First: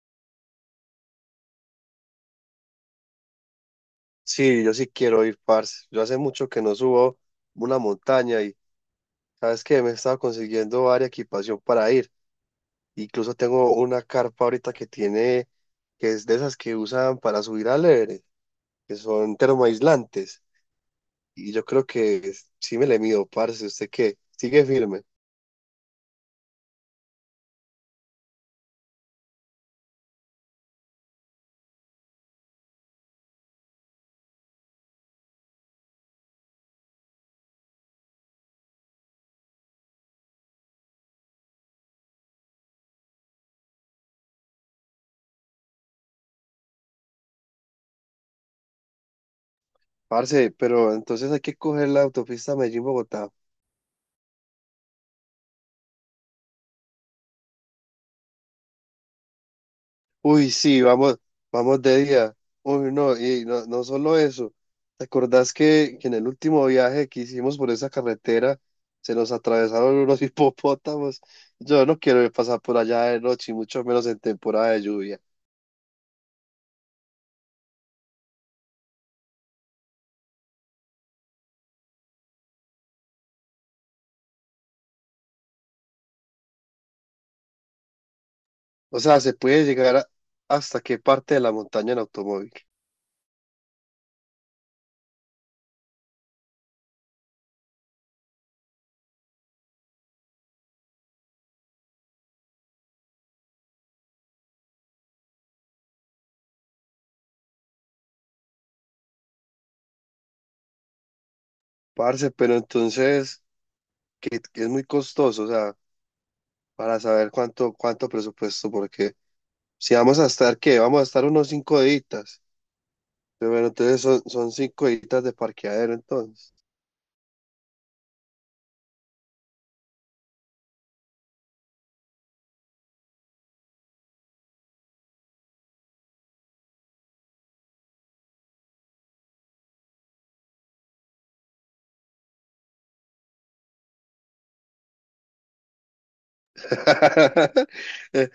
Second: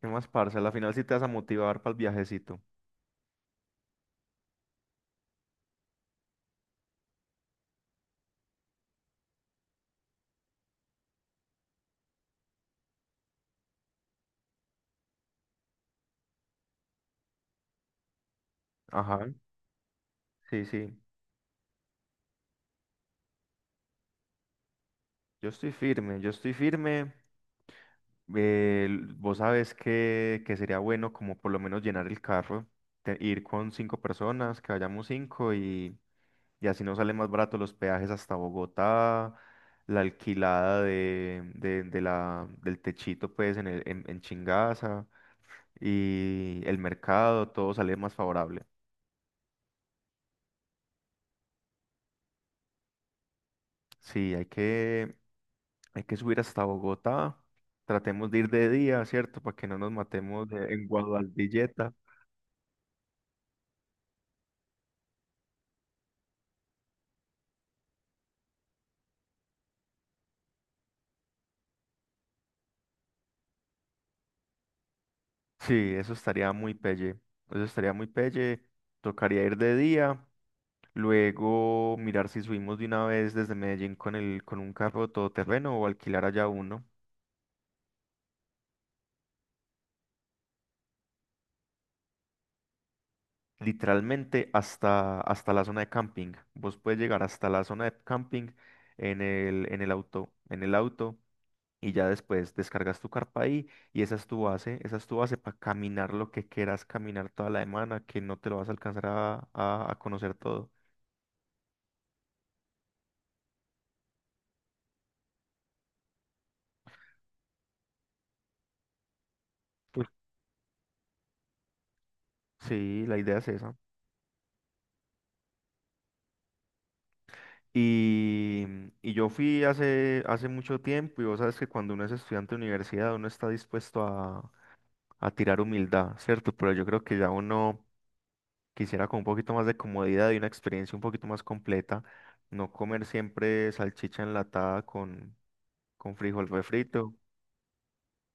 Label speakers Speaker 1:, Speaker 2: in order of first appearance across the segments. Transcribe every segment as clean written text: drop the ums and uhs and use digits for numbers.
Speaker 1: ¿Qué más, parce? A la final sí te vas a motivar para el viajecito.
Speaker 2: Sí, yo sí quiero ir, parce. Yo hace mucho que no subo una montaña y sabes que me he estado consiguiendo varia equipación para ir. Incluso tengo una carpa ahorita que es de esas que usan para subir al Everest, que
Speaker 1: Ajá,
Speaker 2: son termoaislantes.
Speaker 1: sí, sí.
Speaker 2: Y yo creo que sí me le mido, parce. ¿Usted qué? Sigue firme.
Speaker 1: Yo estoy firme, yo estoy firme. Vos sabes que sería bueno como por lo menos llenar el carro, ir con cinco personas, que vayamos cinco y así nos sale más barato los peajes hasta Bogotá, la alquilada del techito pues en Chingaza y el mercado, todo sale más favorable.
Speaker 2: Parce, pero entonces hay que coger la autopista Medellín-Bogotá.
Speaker 1: Sí, hay que, Hay que subir hasta Bogotá. Tratemos de ir de día, ¿cierto? Para que no nos matemos
Speaker 2: Uy, sí,
Speaker 1: en
Speaker 2: vamos
Speaker 1: Guadalvilleta.
Speaker 2: de día. Uy, no, no solo eso. ¿Te acordás que en el último viaje que hicimos por esa carretera se nos atravesaron unos hipopótamos? Yo no quiero pasar por allá de noche, y mucho menos en temporada de lluvia.
Speaker 1: Sí, eso estaría muy pelle. Eso estaría muy pelle. Tocaría ir de día. Luego mirar si subimos de una vez desde Medellín con el, con un carro todoterreno o alquilar allá uno.
Speaker 2: O sea, se puede llegar a- hasta qué parte de la montaña en automóvil.
Speaker 1: Literalmente hasta la zona de camping. Vos puedes llegar hasta la zona de camping en el auto. En el auto. Y ya después descargas tu carpa ahí y esa es tu base, esa es tu base para caminar lo que quieras caminar toda la semana, que no te lo vas a alcanzar a conocer todo.
Speaker 2: Parce, pero entonces, que es muy costoso, o sea, para saber cuánto presupuesto, porque si
Speaker 1: Pues
Speaker 2: vamos a estar, ¿qué? Vamos a estar unos 5 días.
Speaker 1: sí, la idea es
Speaker 2: Pero bueno,
Speaker 1: esa.
Speaker 2: entonces son cinco editas de parqueadero, entonces.
Speaker 1: Y yo fui hace mucho tiempo y vos sabes que cuando uno es estudiante de universidad uno está dispuesto a tirar humildad, ¿cierto? Pero yo creo que ya uno quisiera con un poquito más de comodidad y una experiencia un poquito más completa, no comer siempre salchicha enlatada con frijol refrito.
Speaker 2: Eh,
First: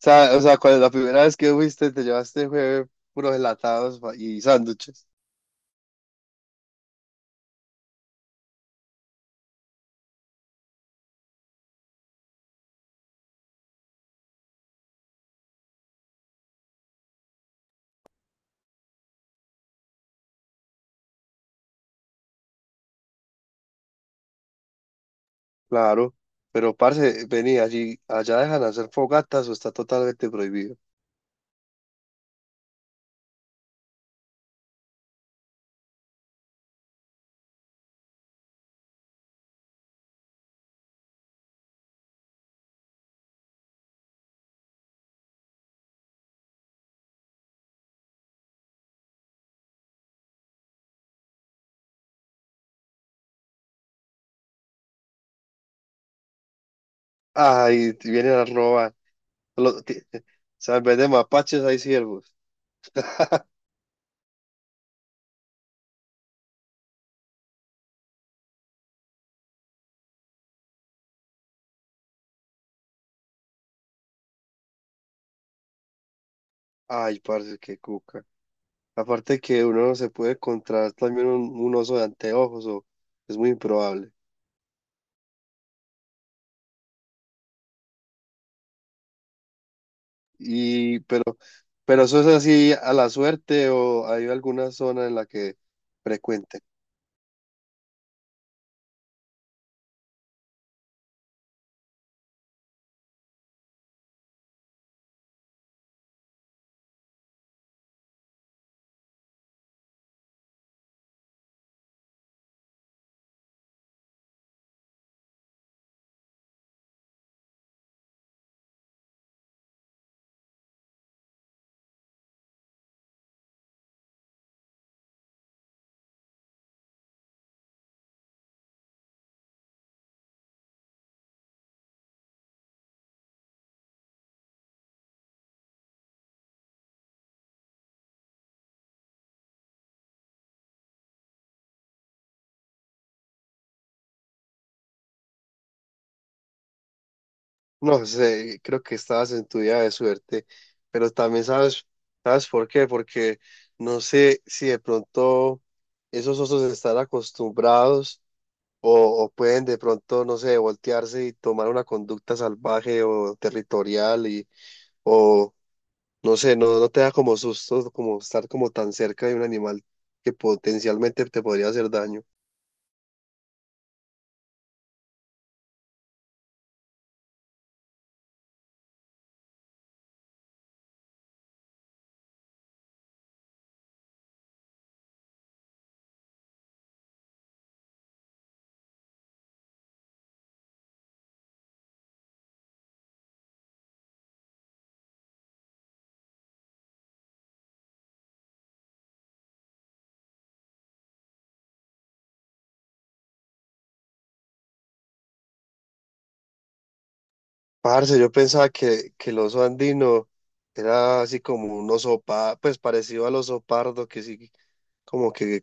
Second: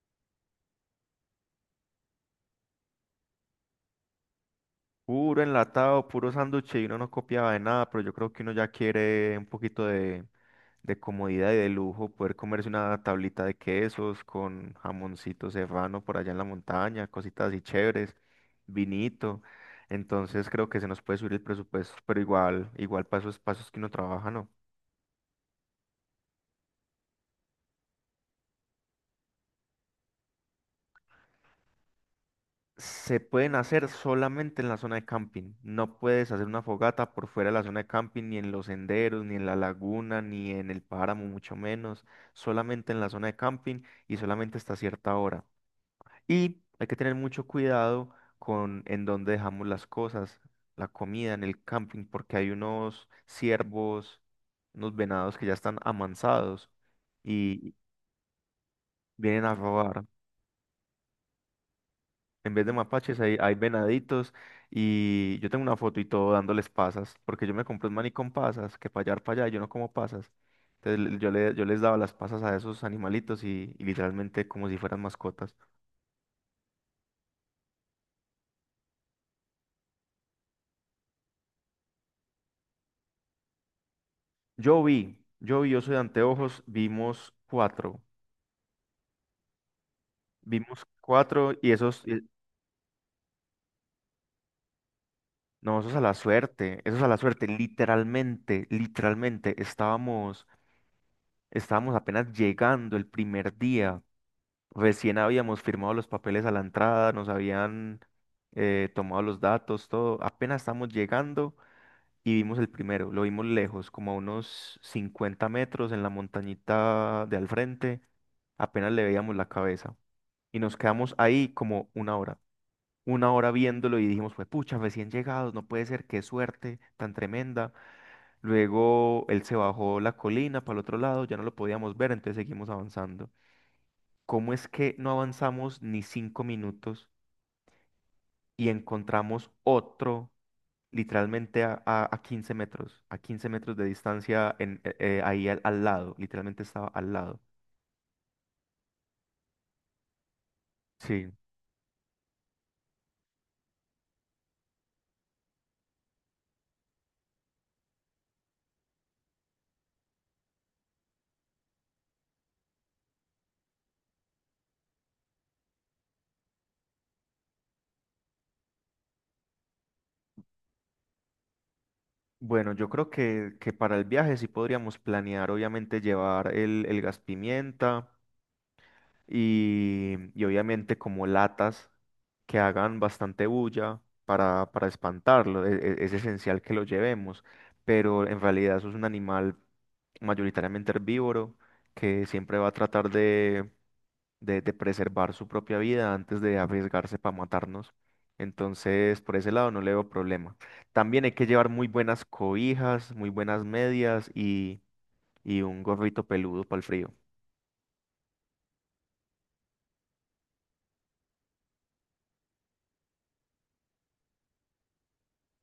Speaker 2: o sea, cuando la primera vez que fuiste, te llevaste fue puros gelatados y sándwiches.
Speaker 1: Puro enlatado, puro sándwich y uno no copiaba de nada, pero yo creo que uno ya quiere un poquito de comodidad y de lujo, poder comerse una tablita de quesos con jamoncito serrano por allá en la montaña, cositas así chéveres, vinito. Entonces creo que se nos puede subir el presupuesto, pero igual, igual pasos, pasos que uno trabaja, ¿no?
Speaker 2: Claro. Pero, parce, vení, allá dejan hacer fogatas o está totalmente prohibido.
Speaker 1: Se pueden hacer solamente en la zona de camping. No puedes hacer una fogata por fuera de la zona de camping, ni en los senderos, ni en la laguna, ni en el páramo, mucho menos. Solamente en la zona de camping y solamente hasta cierta hora. Y hay que tener mucho cuidado con en dónde dejamos las cosas, la comida en el camping, porque hay unos ciervos, unos venados que ya están amansados y
Speaker 2: Ay, te vienen a robar.
Speaker 1: vienen a robar.
Speaker 2: O sea, en vez de mapaches hay ciervos.
Speaker 1: En vez de mapaches hay, hay venaditos. Y yo tengo una foto y todo dándoles pasas, porque yo me compré un maní con pasas, que para allá, yo no como pasas. Entonces yo les daba las pasas a esos animalitos y literalmente como si fueran mascotas.
Speaker 2: Ay, parce, qué cuca. Aparte que uno no se puede encontrar también un oso de anteojos, o es muy improbable.
Speaker 1: Yo vi, yo soy de anteojos, vimos
Speaker 2: Y, pero,
Speaker 1: cuatro y esos,
Speaker 2: pero eso es así a la suerte o hay alguna zona en la que
Speaker 1: no, esos a la
Speaker 2: frecuente.
Speaker 1: suerte, esos a la suerte, literalmente, literalmente, estábamos apenas llegando el primer día. Recién habíamos firmado los papeles a la entrada, nos habían tomado los datos, todo. Apenas estamos llegando y vimos el primero. Lo vimos lejos, como a unos 50 metros en la montañita de al frente. Apenas le veíamos la cabeza. Y nos quedamos ahí como una hora. Una hora viéndolo y dijimos, pues pucha, recién llegados, no puede ser, qué suerte tan tremenda. Luego él se bajó la colina para el otro lado, ya no lo podíamos ver, entonces seguimos avanzando. ¿Cómo es que no avanzamos ni 5 minutos y encontramos otro literalmente a 15 metros, a 15 metros de distancia ahí al lado? Literalmente estaba al lado.
Speaker 2: No sé, creo que estabas en tu día de suerte, pero
Speaker 1: Sí.
Speaker 2: también sabes, ¿sabes por qué? Porque no sé si de pronto esos osos están acostumbrados o pueden de pronto, no sé, voltearse y tomar una conducta salvaje o territorial y, o no sé, no te da como susto como estar como tan cerca de un animal que potencialmente te podría hacer daño.
Speaker 1: Bueno, yo creo que para el viaje sí podríamos planear, obviamente, llevar el gas pimienta y obviamente como latas que hagan bastante bulla para espantarlo. Es esencial que lo llevemos, pero en realidad eso es un animal mayoritariamente herbívoro, que siempre va a tratar de preservar su propia vida antes de arriesgarse para matarnos. Entonces, por ese lado no le veo problema. También hay que llevar muy buenas cobijas, muy buenas medias y un gorrito peludo para el frío.
Speaker 2: Parce, yo pensaba que el oso andino era así como un oso, pues parecido al oso pardo, que sí, como que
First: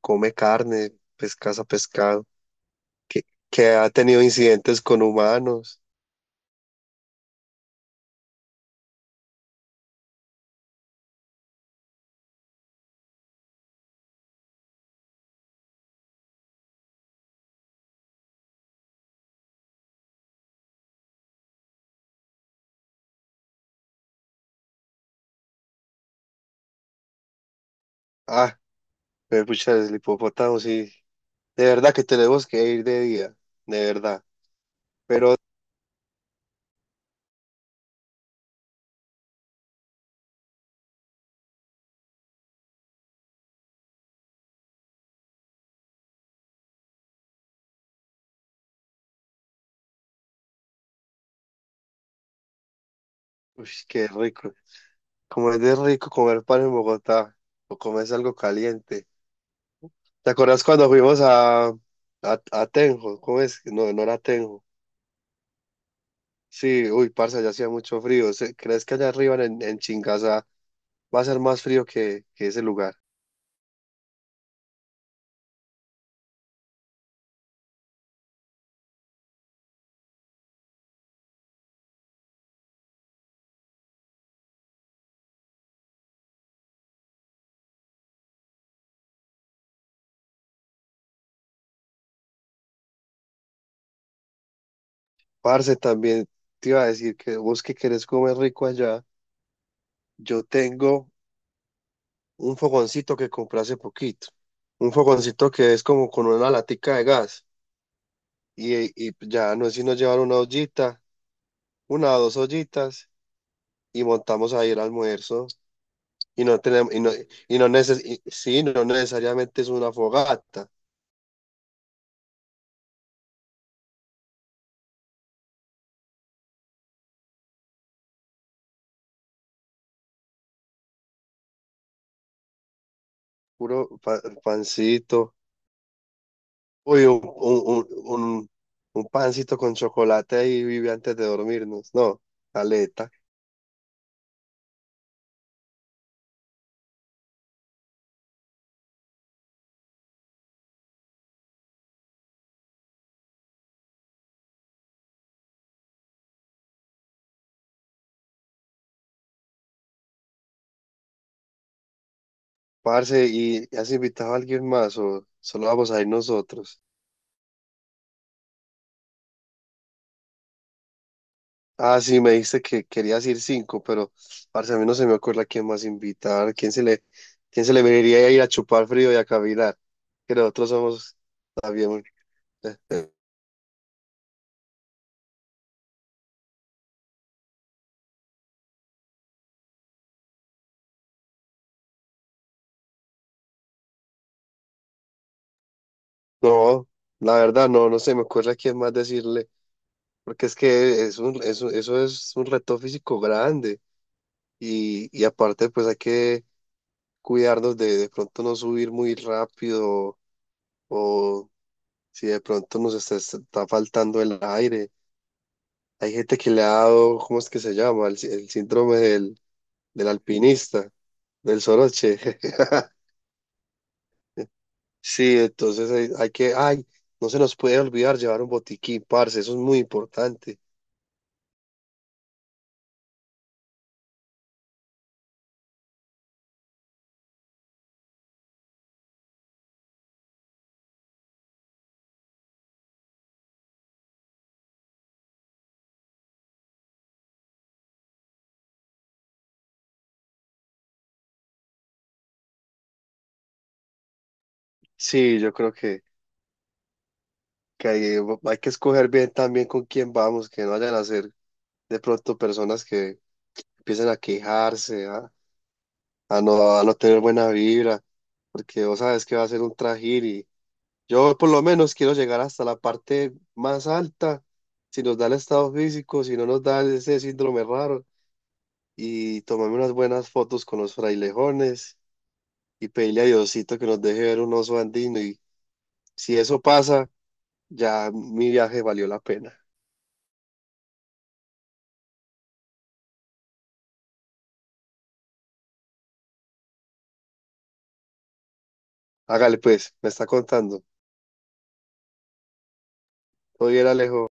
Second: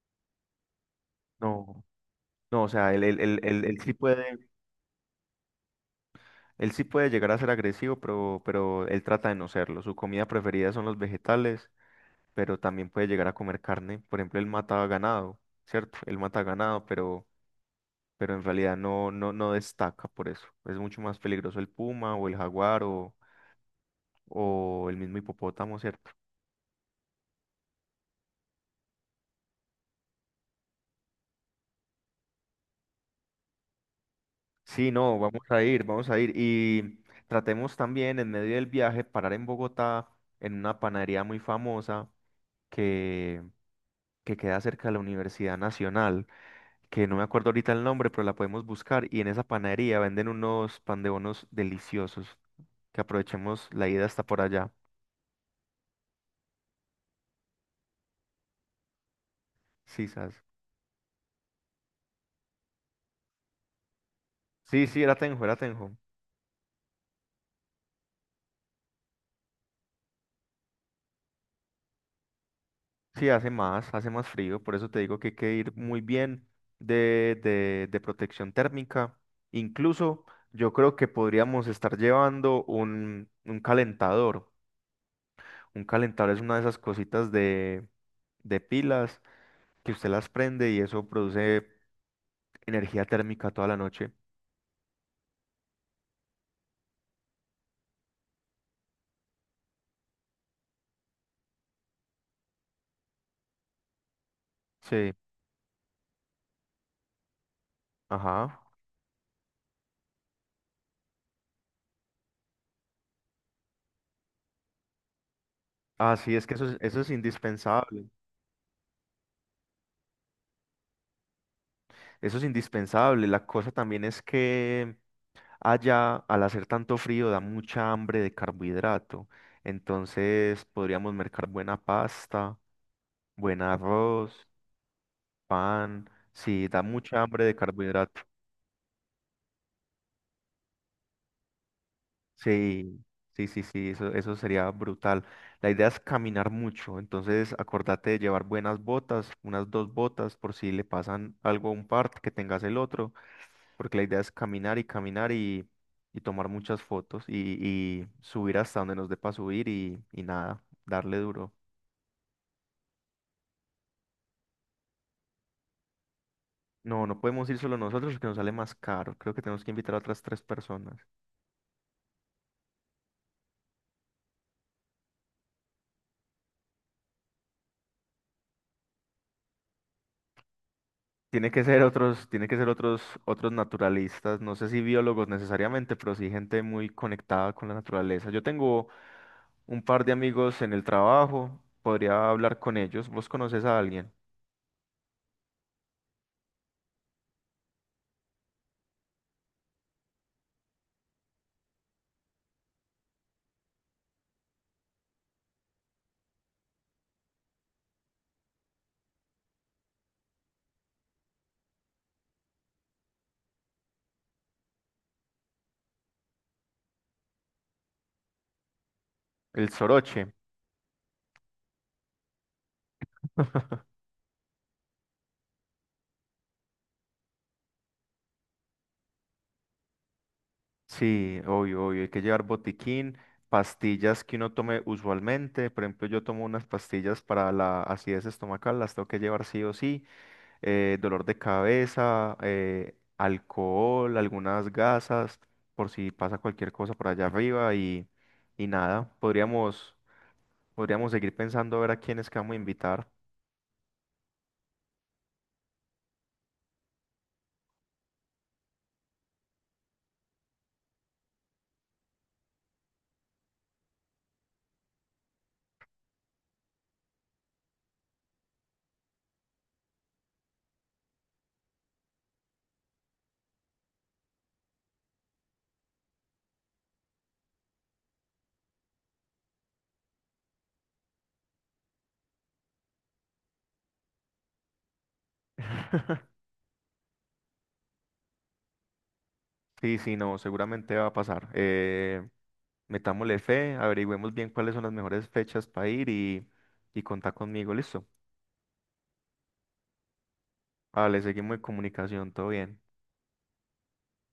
Speaker 2: come carne, pescaza
Speaker 1: No,
Speaker 2: pescado,
Speaker 1: no, o sea, él, él-
Speaker 2: que,
Speaker 1: él- él-
Speaker 2: que
Speaker 1: él
Speaker 2: ha
Speaker 1: sí
Speaker 2: tenido
Speaker 1: puede,
Speaker 2: incidentes con humanos.
Speaker 1: él sí puede, llegar a ser agresivo, pero él trata de no serlo. Su comida preferida son los vegetales, pero también puede llegar a comer carne. Por ejemplo, él mata ganado, ¿cierto? Él mata ganado, pero en realidad no destaca por eso. Es mucho más peligroso el puma o el jaguar o el mismo hipopótamo, ¿cierto?
Speaker 2: Ah, me pucha, el hipopótamo, sí. De verdad que tenemos que ir de día, de verdad.
Speaker 1: Sí, no,
Speaker 2: Pero,
Speaker 1: vamos a ir, vamos a ir. Y tratemos también en medio del viaje parar en Bogotá, en una panadería muy famosa que, que queda cerca de la Universidad Nacional, que no me acuerdo ahorita el nombre, pero la podemos buscar. Y en esa panadería venden unos pan de bonos deliciosos. Que aprovechemos
Speaker 2: uy,
Speaker 1: la ida
Speaker 2: qué
Speaker 1: hasta por
Speaker 2: rico.
Speaker 1: allá.
Speaker 2: Como es de rico comer pan en Bogotá, o comes algo caliente.
Speaker 1: Sí,
Speaker 2: ¿Te
Speaker 1: ¿sabes?
Speaker 2: acuerdas cuando fuimos a Tenjo? ¿Cómo es? No, no era Tenjo.
Speaker 1: Sí, sí, era Tenjo, era Tenjo.
Speaker 2: Sí, uy, parce, allá hacía mucho frío. ¿Crees que allá arriba en Chingaza va a ser más frío que ese lugar?
Speaker 1: Sí, hace más frío, por eso te digo que hay que ir muy bien de protección térmica. Incluso yo creo que podríamos estar llevando un calentador. Un calentador es una de esas cositas de pilas que usted las prende y eso produce energía térmica toda la noche.
Speaker 2: Parce, también te iba a decir que vos que querés comer rico allá, yo tengo un fogoncito que compré hace poquito. Un
Speaker 1: Sí,
Speaker 2: fogoncito que es como con una latica de gas.
Speaker 1: ajá.
Speaker 2: Y, y ya no es sino llevar una ollita, una o dos ollitas, y montamos ahí el almuerzo.
Speaker 1: Ah, sí,
Speaker 2: Y
Speaker 1: es que
Speaker 2: no
Speaker 1: eso es,
Speaker 2: tenemos,
Speaker 1: eso
Speaker 2: y
Speaker 1: es
Speaker 2: no,
Speaker 1: indispensable.
Speaker 2: sí, no necesariamente es una fogata,
Speaker 1: Eso es indispensable. La cosa también es que allá, al hacer tanto frío, da mucha hambre de carbohidrato. Entonces podríamos mercar buena pasta, buen
Speaker 2: puro
Speaker 1: arroz,
Speaker 2: pancito.
Speaker 1: pan. Sí, da
Speaker 2: Uy,
Speaker 1: mucha hambre de carbohidrato.
Speaker 2: un pancito con chocolate ahí vive antes de dormirnos. No,
Speaker 1: Sí,
Speaker 2: aleta.
Speaker 1: sí, sí, sí, eso sería brutal. La idea es caminar mucho. Entonces acordate de llevar buenas botas, unas dos botas, por si le pasan algo a un part que tengas el otro. Porque la idea es caminar y caminar y tomar muchas fotos y subir hasta donde nos dé para subir y nada, darle duro.
Speaker 2: Parce, ¿y has invitado a alguien más o solo vamos a ir nosotros?
Speaker 1: No, no podemos ir solo nosotros porque nos sale más caro. Creo que tenemos que invitar a otras tres personas.
Speaker 2: Ah, sí, me dijiste que querías ir cinco, pero parce, a mí no se me ocurre a quién más invitar. Quién se le vería ir a chupar frío y a cavilar? Que nosotros somos
Speaker 1: Tiene que ser
Speaker 2: también.
Speaker 1: otros, tiene que ser
Speaker 2: eh,
Speaker 1: otros, otros naturalistas, no sé si biólogos necesariamente, pero sí gente muy conectada con la naturaleza. Yo tengo un par de amigos en el trabajo, podría hablar con ellos. ¿Vos conoces a alguien?
Speaker 2: No, la verdad, no se me ocurre a quién más decirle, porque es que es un, eso es un reto físico grande. Y aparte, pues hay que cuidarnos de pronto no subir muy rápido o si de pronto está faltando el aire. Hay gente que le ha dado, ¿cómo es que se llama? El síndrome del,
Speaker 1: El
Speaker 2: del
Speaker 1: soroche.
Speaker 2: alpinista, del soroche. Sí, entonces hay que, ay, no se nos puede olvidar llevar un botiquín, parce, eso es muy importante.
Speaker 1: Sí, obvio, obvio. Hay que llevar botiquín, pastillas que uno tome usualmente. Por ejemplo, yo tomo unas pastillas para la acidez estomacal, las tengo que llevar sí o sí. Dolor de cabeza, alcohol, algunas gasas, por si pasa cualquier cosa por allá arriba y nada. Podríamos seguir pensando a ver a quiénes que vamos a invitar.
Speaker 2: Sí, yo creo que hay que escoger bien también con quién vamos, que no vayan a ser de pronto personas que empiecen a quejarse, ¿ah? A no tener buena vibra, porque vos sabes que va a ser un trajín y yo por lo menos quiero llegar hasta la parte más alta, si nos da el estado físico, si no nos da ese síndrome raro, y tomarme unas buenas fotos con los frailejones y pedirle a Diosito que nos deje ver un oso andino y si eso pasa, ya mi viaje valió la pena.
Speaker 1: Sí, sí, no, seguramente va a pasar. Metámosle fe, averigüemos bien cuáles son las mejores fechas para ir y contá conmigo, listo.
Speaker 2: Hágale pues, me está contando.
Speaker 1: Vale, seguimos en comunicación, todo bien.
Speaker 2: Todo bien, Alejo.